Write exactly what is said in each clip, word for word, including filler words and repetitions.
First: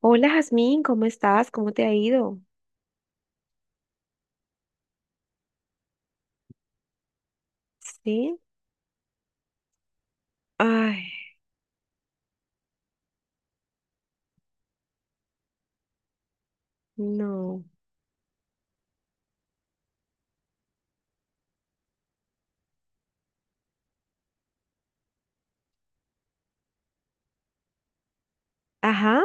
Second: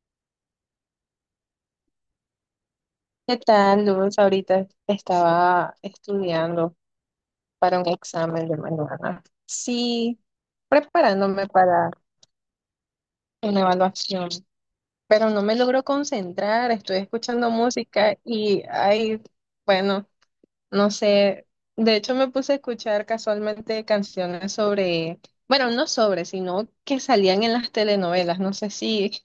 Hola Jazmín, ¿cómo estás? ¿Cómo te ha ido? ¿Qué tal, Luz? Ahorita estaba estudiando para un ¿Sí? examen de mañana. Sí, Ay, preparándome para una evaluación, pero no me logro concentrar. Estoy escuchando no. música y, ay, bueno, no sé. De hecho, me puse a escuchar casualmente canciones sobre, bueno, no sobre, sino que salían en las telenovelas. No sé si Ajá,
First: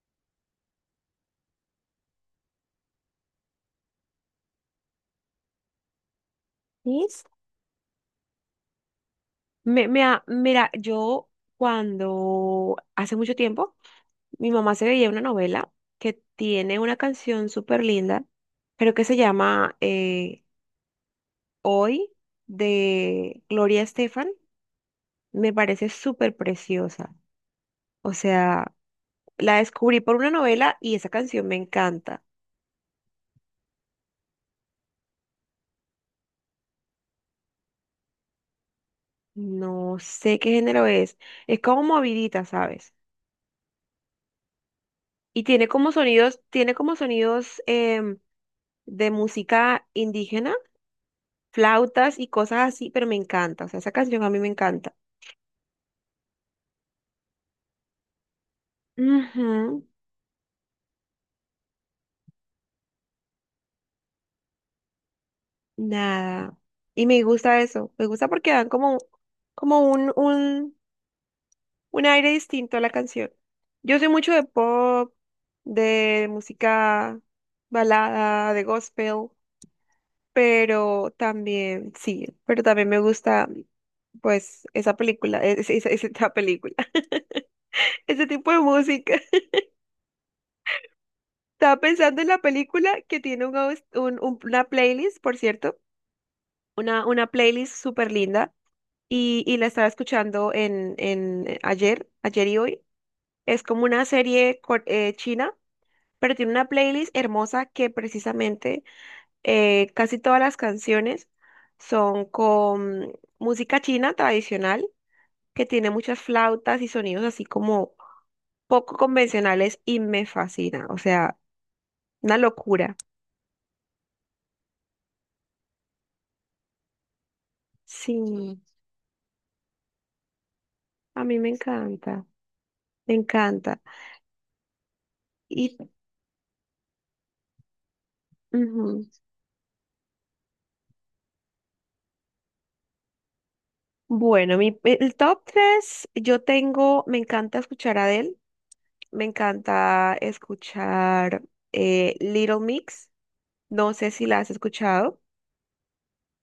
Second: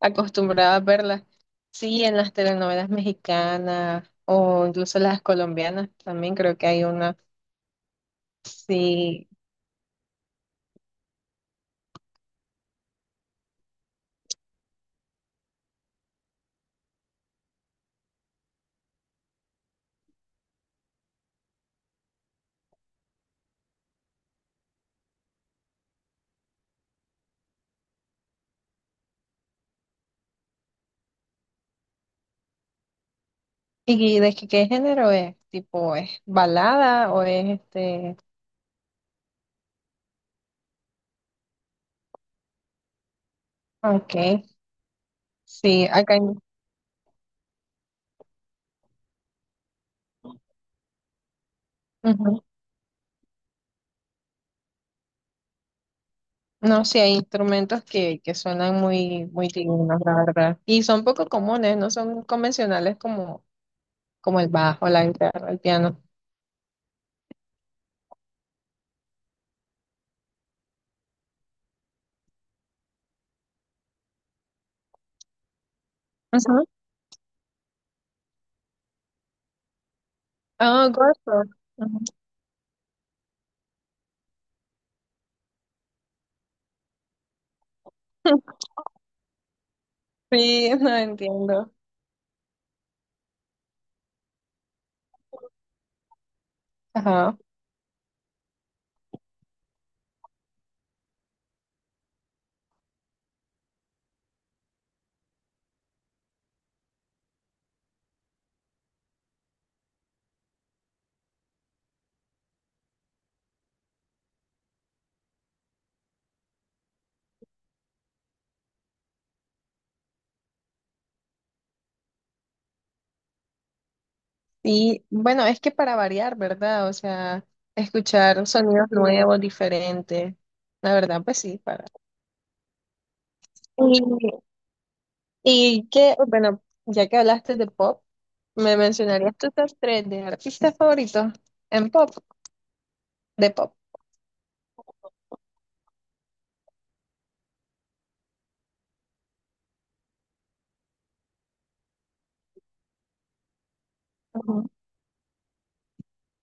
acostumbrada a verlas. Sí, en las telenovelas mexicanas o incluso las colombianas también creo que hay ¿sí? una. Sí. Me, me ha- mira, yo cuando hace mucho tiempo, mi mamá se veía una novela que tiene una canción súper linda, creo que se llama eh, Hoy de Gloria Estefan. Me parece súper preciosa. O sea, la descubrí por una novela y esa canción me encanta. ¿Y de qué, qué género es? ¿Tipo es balada o es este? No sé qué género es. Es como movidita, ¿sabes? Ah, okay. Y tiene Sí, como acá hay... sonidos, tiene como sonidos em, de música indígena, flautas y Ujú. cosas así, pero me encanta. O sea, esa canción a mí me encanta. No, sí hay instrumentos que, que suenan muy, muy Ujú, dignos, la verdad. Y son poco comunes, no son convencionales como, como el bajo, la guitarra, el piano. nada. Y me gusta eso. Me gusta porque dan como, como un, un, un aire distinto a la canción. Yo soy mucho de pop, de Ujú. música balada, de gospel. Ah, Pero gospel. también, Ujú. sí, pero también me gusta, pues, esa película, e, es- es- es- esa película, ese tipo de música. Sí, no entiendo. Estaba pensando en la película que tiene un, aus- un- un- una playlist, por cierto, una, una Ajá. playlist súper linda, y, y la estaba escuchando en, en eh, ayer, ayer y hoy. Es como una serie cor- eh, china, pero tiene una playlist hermosa que precisamente eh, casi todas las canciones son con música china tradicional que tiene muchas flautas y sonidos así como poco convencionales y me fascina, o sea, una locura. Y bueno, es que para variar, ¿verdad? O sea, escuchar Sí, sonidos nuevos, diferentes. La verdad, a mí pues me sí, para. encanta, me encanta. Y, Y y que, bueno, ya que hablaste de pop, ¿me ujú. mencionarías tus top tres de artistas favoritos en pop, de pop? Bueno, mi, el top tres, yo tengo, me encanta escuchar a Adele, me encanta escuchar eh, Little Mix, no sé si la has Ujú. escuchado,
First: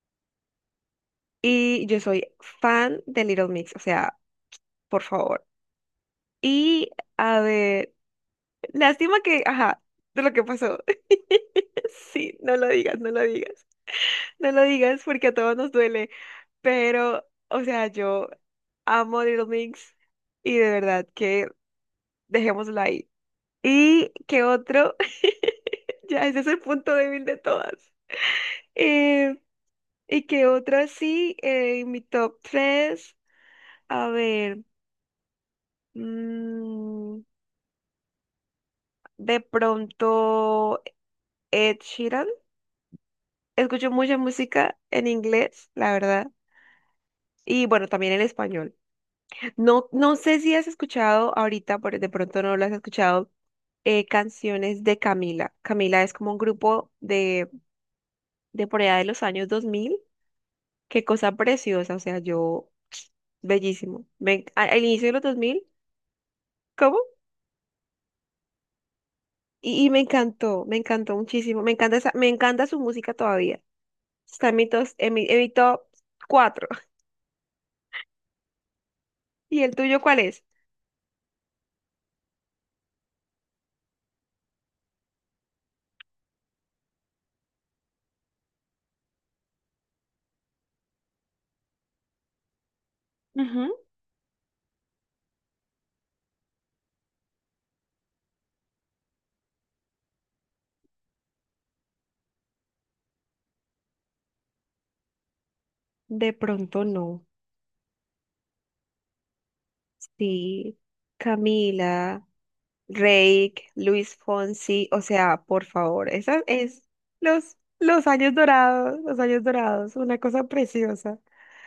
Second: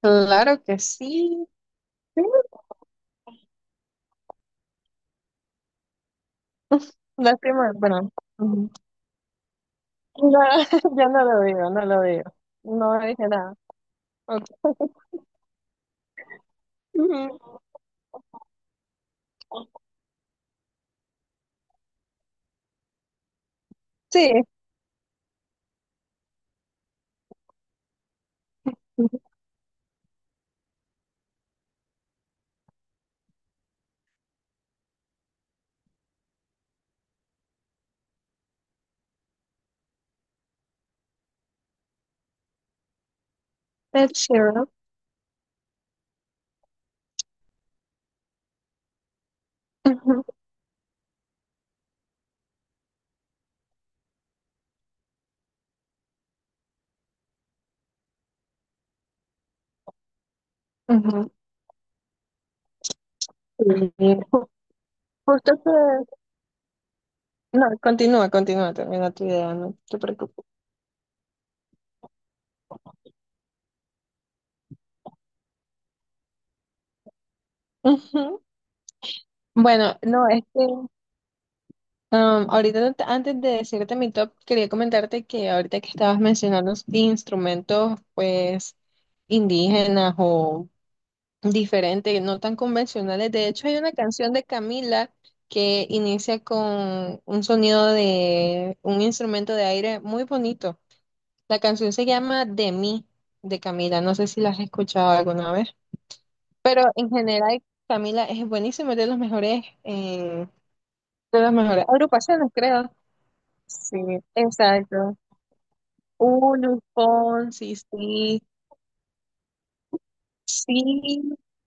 Claro que sí. y yo Sí, soy fan de Little Mix, o sea, por favor. Y a lástima, ver, bueno. Ujú. lástima que, ajá, de lo No, que pasó. yo no lo digo, no lo digo. Sí, no lo No digas, no lo dije nada. digas. No lo Ok. digas porque a todos nos duele. Pero, Ujú. o sea, yo amo Little Mix y de verdad que dejémoslo ahí. ¿Y qué Sí, otro? Ya, ese es el punto débil de todas. Eh, ¿Y qué otro así? Eh, en mi top tres, a ver, mm, de pronto Ed Sheeran. Escucho Ed mucha Sheeran. música en inglés, la verdad. Y bueno, también en español. No, no Ujú, sé si has escuchado ahorita, por de pronto no lo has escuchado, eh, canciones de Camila. Camila es como un grupo de, de por allá de los años dos mil. Qué ujú. cosa preciosa, o sea, yo, bellísimo. Me Sí. A- al inicio de los dos Justo mil que... ¿Cómo? No, continúa, continúa, termina tu idea, no Y, y me te preocupes. encantó, me encantó muchísimo. Me encanta esa- me encanta su música todavía. Está en mi, tos- en mi, en mi top cuatro. Ujú. ¿Y el Bueno, tuyo cuál no, es es? que um, ahorita no te... antes de decirte mi top, quería comentarte que ahorita que estabas mencionando instrumentos, pues, indígenas o diferentes, no tan convencionales. De hecho, hay Ujú. una canción de Camila que inicia con un sonido de un instrumento de aire muy bonito. La canción se llama De mí, de Camila. No sé si la has escuchado alguna vez. De pronto Pero en no. general, Camila es buenísimo, es de los mejores, eh, Sí, de las mejores Camila, agrupaciones, creo. Reik, Sí, Luis Fonsi, o exacto. sea, por favor, esa Uh, Luis es los, Fonsi, los años sí, dorados, los años dorados, una cosa preciosa. sí.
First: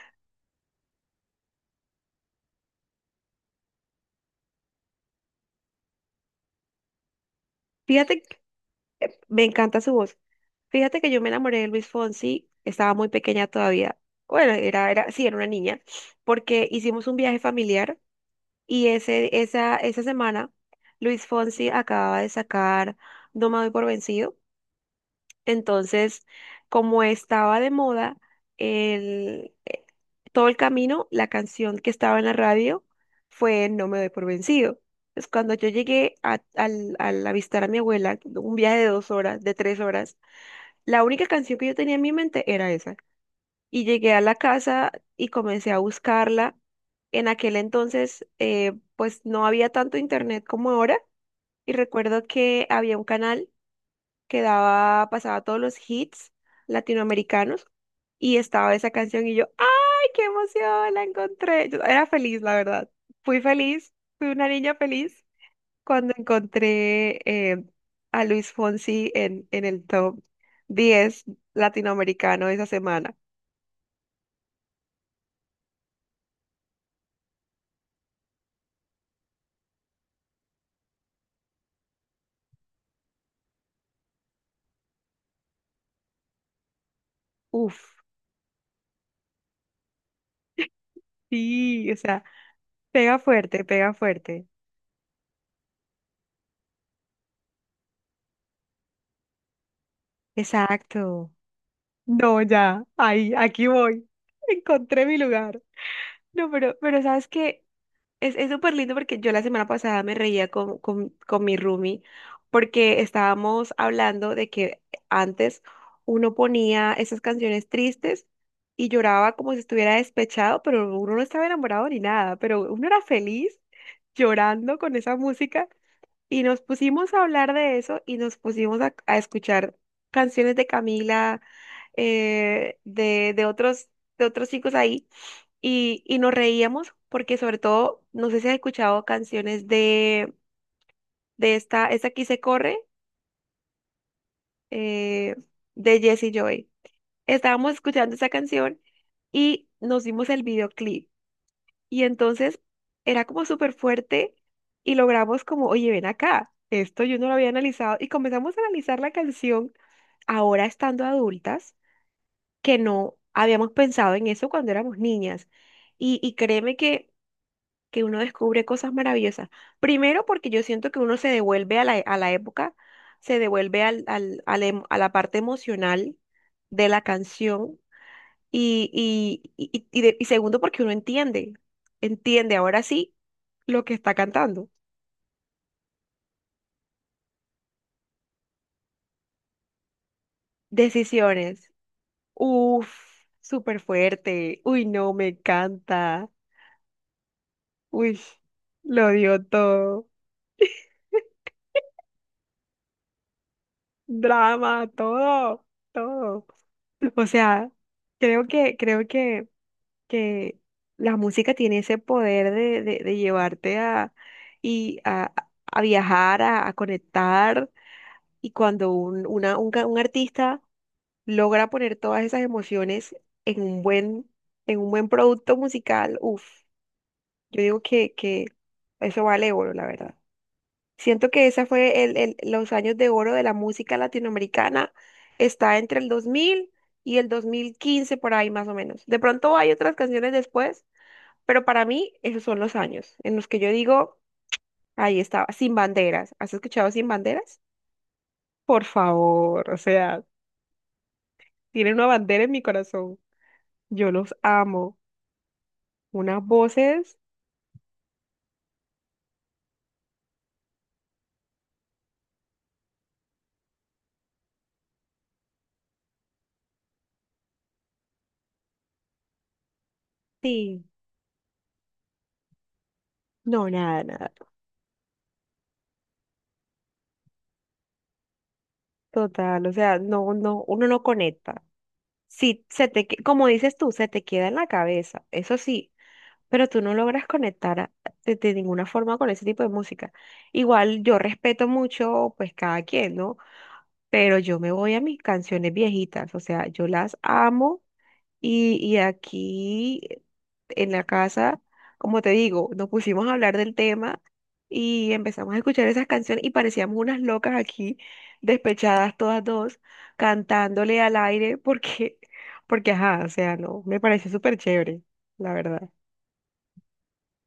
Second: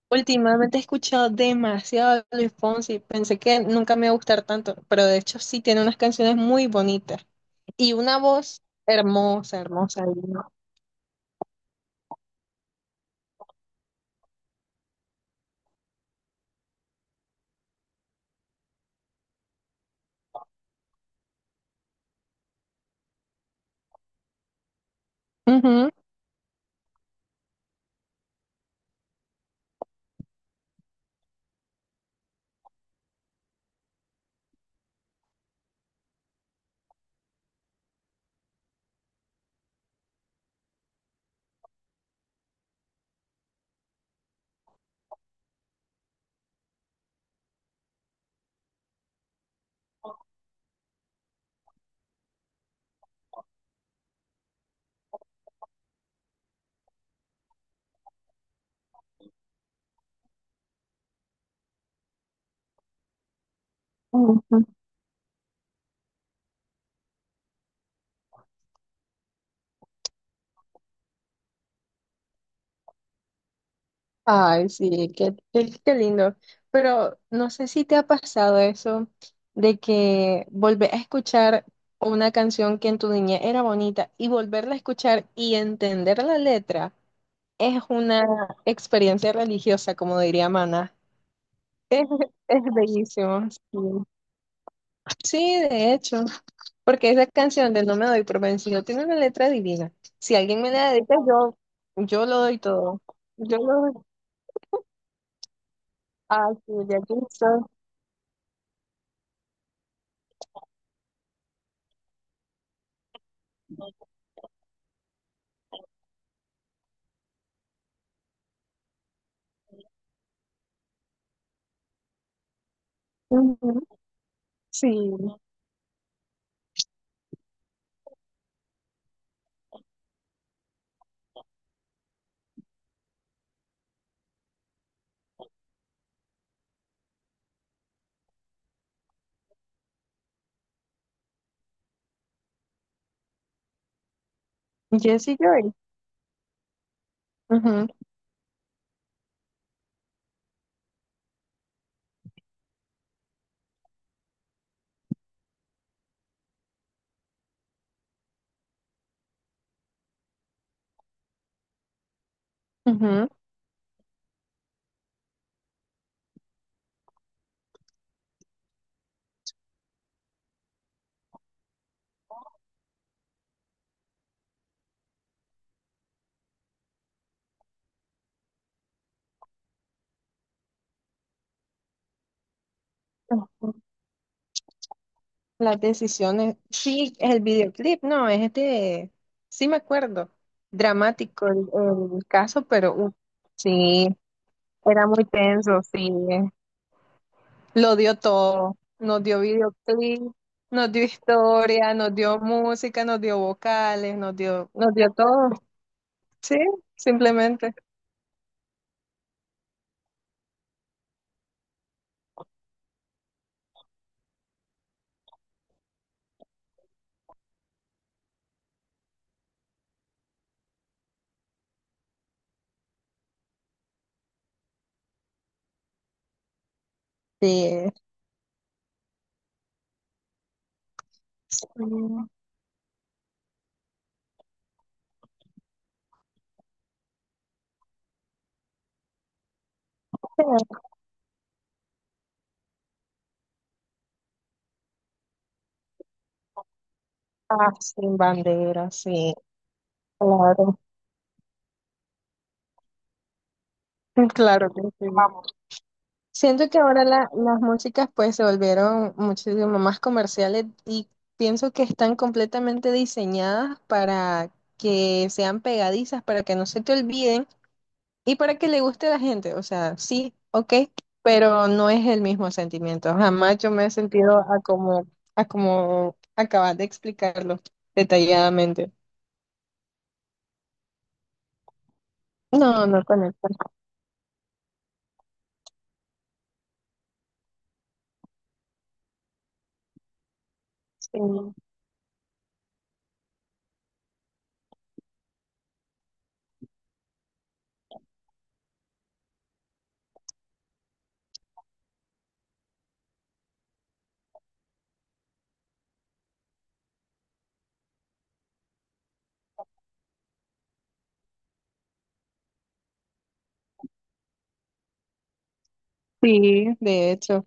Últimamente he escuchado demasiado a Luis Fonsi. Pensé que nunca me iba a gustar tanto, pero de hecho sí tiene unas canciones muy bonitas y una Fíjate, que- voz me hermosa, encanta su hermosa, voz. divina. Fíjate que yo me enamoré de Luis Fonsi, estaba muy pequeña todavía. Bueno, era, era, sí, era una niña, porque hicimos un viaje familiar y ese, esa, esa semana Luis Fonsi acababa de sacar No me doy por vencido. Entonces, como estaba de moda el, eh, todo el camino, la canción que estaba en la radio fue No me doy por vencido. Entonces, cuando yo llegué a- al, al avistar a mi abuela, un viaje de dos horas, de tres horas, la única canción que yo tenía en mi mente era esa. Y llegué a la casa y comencé a buscarla. En aquel entonces, eh, pues no había tanto internet como ahora. Y recuerdo que había un canal que daba, pasaba todos los hits latinoamericanos y estaba esa canción y yo, ¡ay, qué emoción! La encontré. Yo era feliz, la verdad. Fui feliz, fui una Ujú. niña feliz cuando encontré eh, a Luis Fonsi en, en el top diez latinoamericano esa semana. Ay, sí, qué, qué, qué lindo. Pero no sé si te ha pasado eso de que volver a escuchar una canción que en tu niñez era bonita y volverla a escuchar y entender la letra es Uf, una experiencia religiosa, como diría Mana. sí, o Es, sea, es pega bellísimo. fuerte, Sí. pega fuerte. Sí, de hecho, porque esa canción de No me doy por vencido tiene una letra divina. Si alguien me la dedica, Exacto. yo, yo lo No, doy ya, todo. ahí, Yo aquí lo doy. voy. Encontré mi lugar. No, Ah, sí, pero, de pero aquí ¿sabes qué? Es, es súper lindo porque yo la semana pasada me reía con, con, con mi roomie porque estábamos hablando de que antes uno ponía esas canciones tristes y lloraba como si estuviera despechado, pero uno no estaba enamorado ni nada, pero uno era soy. feliz llorando Sí, con esa música y nos pusimos a hablar de eso y nos pusimos a, a escuchar canciones de Camila, eh, de, de otros, de otros chicos ahí y, y nos reíamos porque sobre todo, no sé si has escuchado canciones de, de esta, esta aquí se corre, eh, Jessie Joy. de Jesse Joy. Estábamos Ujú, escuchando esa canción y nos dimos el videoclip. Y entonces era como súper fuerte y logramos como, oye, ven acá, esto yo no lo había analizado y comenzamos a analizar la canción ahora estando adultas, que no ujú, habíamos pensado en eso cuando éramos niñas. Y, y créeme que que uno descubre cosas maravillosas. Primero porque yo siento que uno se devuelve a la, a la época, se devuelve al, al- a la em- a la parte emocional de la canción y, y, y, y de- y segundo porque uno entiende, entiende ahora sí ujú. lo que está cantando. Las decisiones. Sí, el videoclip, no, es de, sí me acuerdo, dramático el, Decisiones. el caso, Uf, pero uf, súper sí, fuerte. Uy, era no, muy me tenso, sí. encanta. Lo dio Uy, todo, lo nos dio dio todo. videoclip, nos dio historia, nos dio música, nos dio vocales, nos dio, Drama, nos dio todo, todo, todo. sí, O sea, simplemente. creo que, creo que que la música tiene ese poder de, de- de llevarte a, y a, a viajar, a, a conectar. Y cuando un, una- un, ca- un artista logra poner todas esas emociones en un buen, en un buen producto musical, uff, yo digo Sí, que, que eso vale oro, la verdad. Siento que esa sí. fue el, el- los años de oro de la música latinoamericana. Está entre el dos mil y el dos mil quince por ahí más o menos. De pronto hay otras canciones después pero para mí, esos son los años en los que yo digo, ahí estaba, sin banderas. ¿Has escuchado sin banderas? Ah, sin Por bandera, sí. favor, o sea, Claro. tienen una bandera en mi corazón. Yo los Claro, te amo. entiendo. Vamos. Unas Siento que ahora voces, la... las músicas pues se volvieron muchísimo más comerciales y pienso que están completamente diseñadas para que sean pegadizas, para que no se te olviden y para que le guste a la gente. O sea, sí, ok, sí. pero no es el mismo sentimiento. Jamás No, yo me he nada, nada. sentido a como, a como acabas de explicarlo detalladamente. Total, o sea, no, no, uno no conecta. Sí, No, se no te, que- como conecta. dices tú, se te queda en la cabeza, eso sí, pero tú no logras conectar a- de, de ninguna forma con ese tipo de música. Igual yo Sí, respeto mucho, pues cada quien, ¿no? Pero yo me voy a mis canciones viejitas, o sea, yo las amo y, y aquí eh, en la casa, como te digo, nos pusimos a hablar del tema y empezamos a escuchar esas canciones y parecíamos unas locas aquí, despechadas todas dos, cantándole al aire porque, porque ajá, o sea, no, me pareció súper chévere, la verdad. sí, de hecho.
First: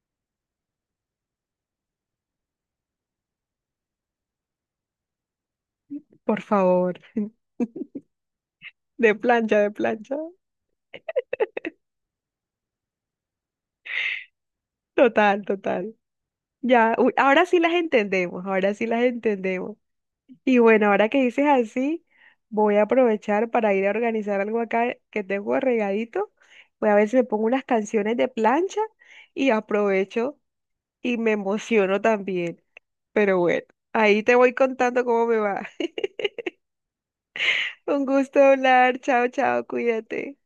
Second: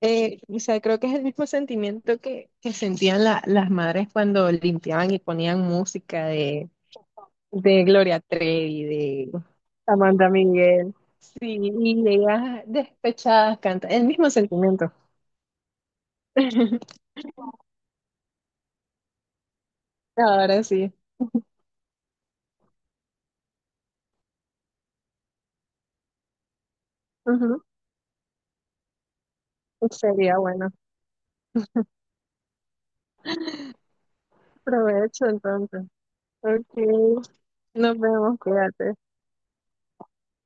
Eh, o sea, creo que es el mismo sentimiento que, que sentían la... las madres cuando limpiaban y ponían música Por de, favor, de Gloria Trevi, de de plancha, de plancha. Amanda Miguel. Sí, y ellas despechadas cantan, el mismo sentimiento. Total, total. Ya, uy, ahora sí las entendemos, ahora sí las entendemos. Y Ahora bueno, sí. ahora que dices así, voy a aprovechar para ir a organizar algo acá que tengo regadito. Voy a ver si me pongo Ujú, unas canciones de plancha y sería aprovecho bueno. y me emociono también. Pero bueno, ahí te voy contando Provecho cómo me va. entonces. Ok, nos Un gusto vemos, cuídate. hablar. Chao, chao, cuídate.